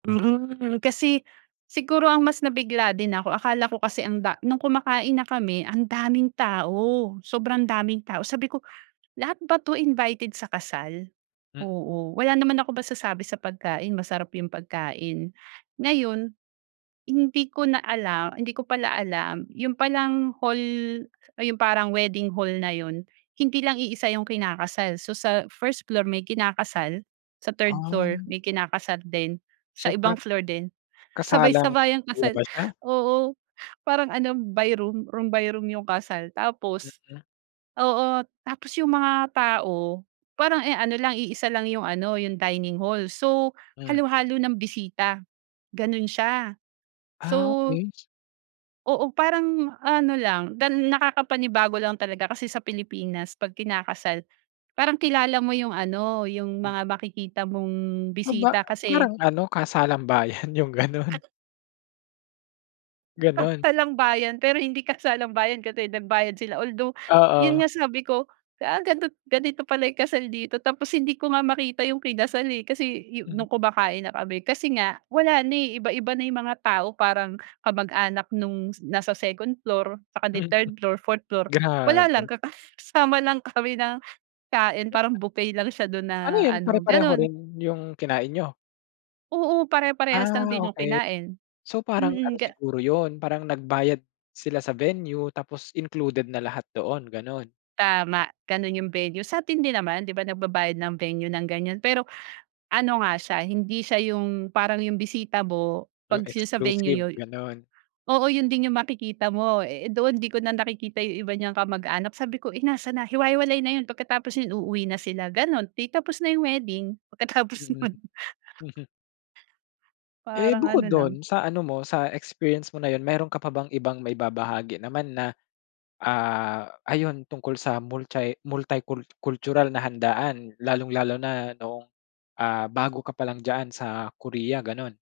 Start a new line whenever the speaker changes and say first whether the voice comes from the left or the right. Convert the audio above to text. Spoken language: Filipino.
right: Mhm, kasi siguro ang mas nabigla din ako akala ko kasi ang da nung kumakain na kami andaming tao,
left: Mm.
right: sobrang daming tao sabi ko lahat ba to invited sa kasal?
left: M
right: Oo, wala naman ako masasabi sa pagkain, masarap yung pagkain. Ngayon hindi ko na alam, hindi ko pala alam yun palang hall, ah, yung parang wedding hall na yun hindi lang iisa 'yong kinakasal. So sa 1st floor, may kinakasal, sa 3rd floor,
left: Ay.
right: may kinakasal din sa
left: So
right: ibang
left: parang,
right: floor din
left: kasalang
right: sabay-sabayang
left: kuya
right: kasal.
left: ba siya?
right: Oo parang ano by room room by room 'yong kasal. Tapos
left: Mm.
right: oo, tapos yung mga tao parang e ano lang iisa lang 'yong ano 'yong dining hall so
left: Hmm.
right: halo-halo na'ng bisita gano'n siya. So
left: Ah, okey s
right: Oo parang ano lang dan nakakapanibago lang talaga kasi sa Pilipinas pag kinakasal parang kilala mo yung ano yung
left: Hmm.
right: mga makikita mong
left: Aba,
right: bisita
left: ah,
right: kasi
left: parang ano kasalang-bayan yung
right: Kat
left: ganun. Ganun?
right: Kasalang-bayan pero hindi kasalang-bayan kasi nagbayad sila. Although yun
left: Oo.
right: nga sabi ko, ah, ganito ganito pala yung kasal dito. Tapos hindi ko nga makita yung kinasal, eh, kasi yu
left: Mm.
right: nung kumakain na kami, kasi nga wala na, eh, iba-iba na yung mga tao parang kamag-anak nung s nasa second floor, tsaka ni 3rd floor 4th floor wala lang
left: Grabe.
right: kakasama lang kami ng kain parang
left: [unintelligible]
right: buffet lang siya dun
left: Ano
right: na
left: yun
right: ano
left: pare-pareho
right: ganon.
left: rin yung kinain niyo?
right: Oo pare-parehas lang
left: Ah,
right: din yung
left: okey.
right: kinain.
left: So parang ano
right: Mm ga
left: siguro yun parang nagbayad sila sa venue tapos included na lahat doon, ganon?
right: Tama ganun yung venue. Sa'tin din naman di ba nagbabayad ng venue ng ganyan pero ano nga siya hindi siya yung parang yung bisita mo pag
left: Yung
right: sila sa venue
left: exclusive,
right: niyo y
left: ganon.
right: oo yun din yung makikita mo eh eh
left: Hmm.
right: doon di ko na nakikita yung iba niyang kamag-anak sabi ko eh nasan na? Hiwa-hiwalay na yun pagkatapos yun uuwi na sila ganon, ti tapos na yung wedding pagkatapos
left: Mm.
right: nun.
left: Mhm. Eh,
right: Parang ano
left: bukod
right: lang
left: dun sa ano mo sa experience mo na yun meron ka pa bang ibang maibabahagi naman na, ah, ayun tungkol sa multi multi-cul cultural na handaan lalong-lalo na noong, ah, bago ka pa lang diyan sa Korea ganon?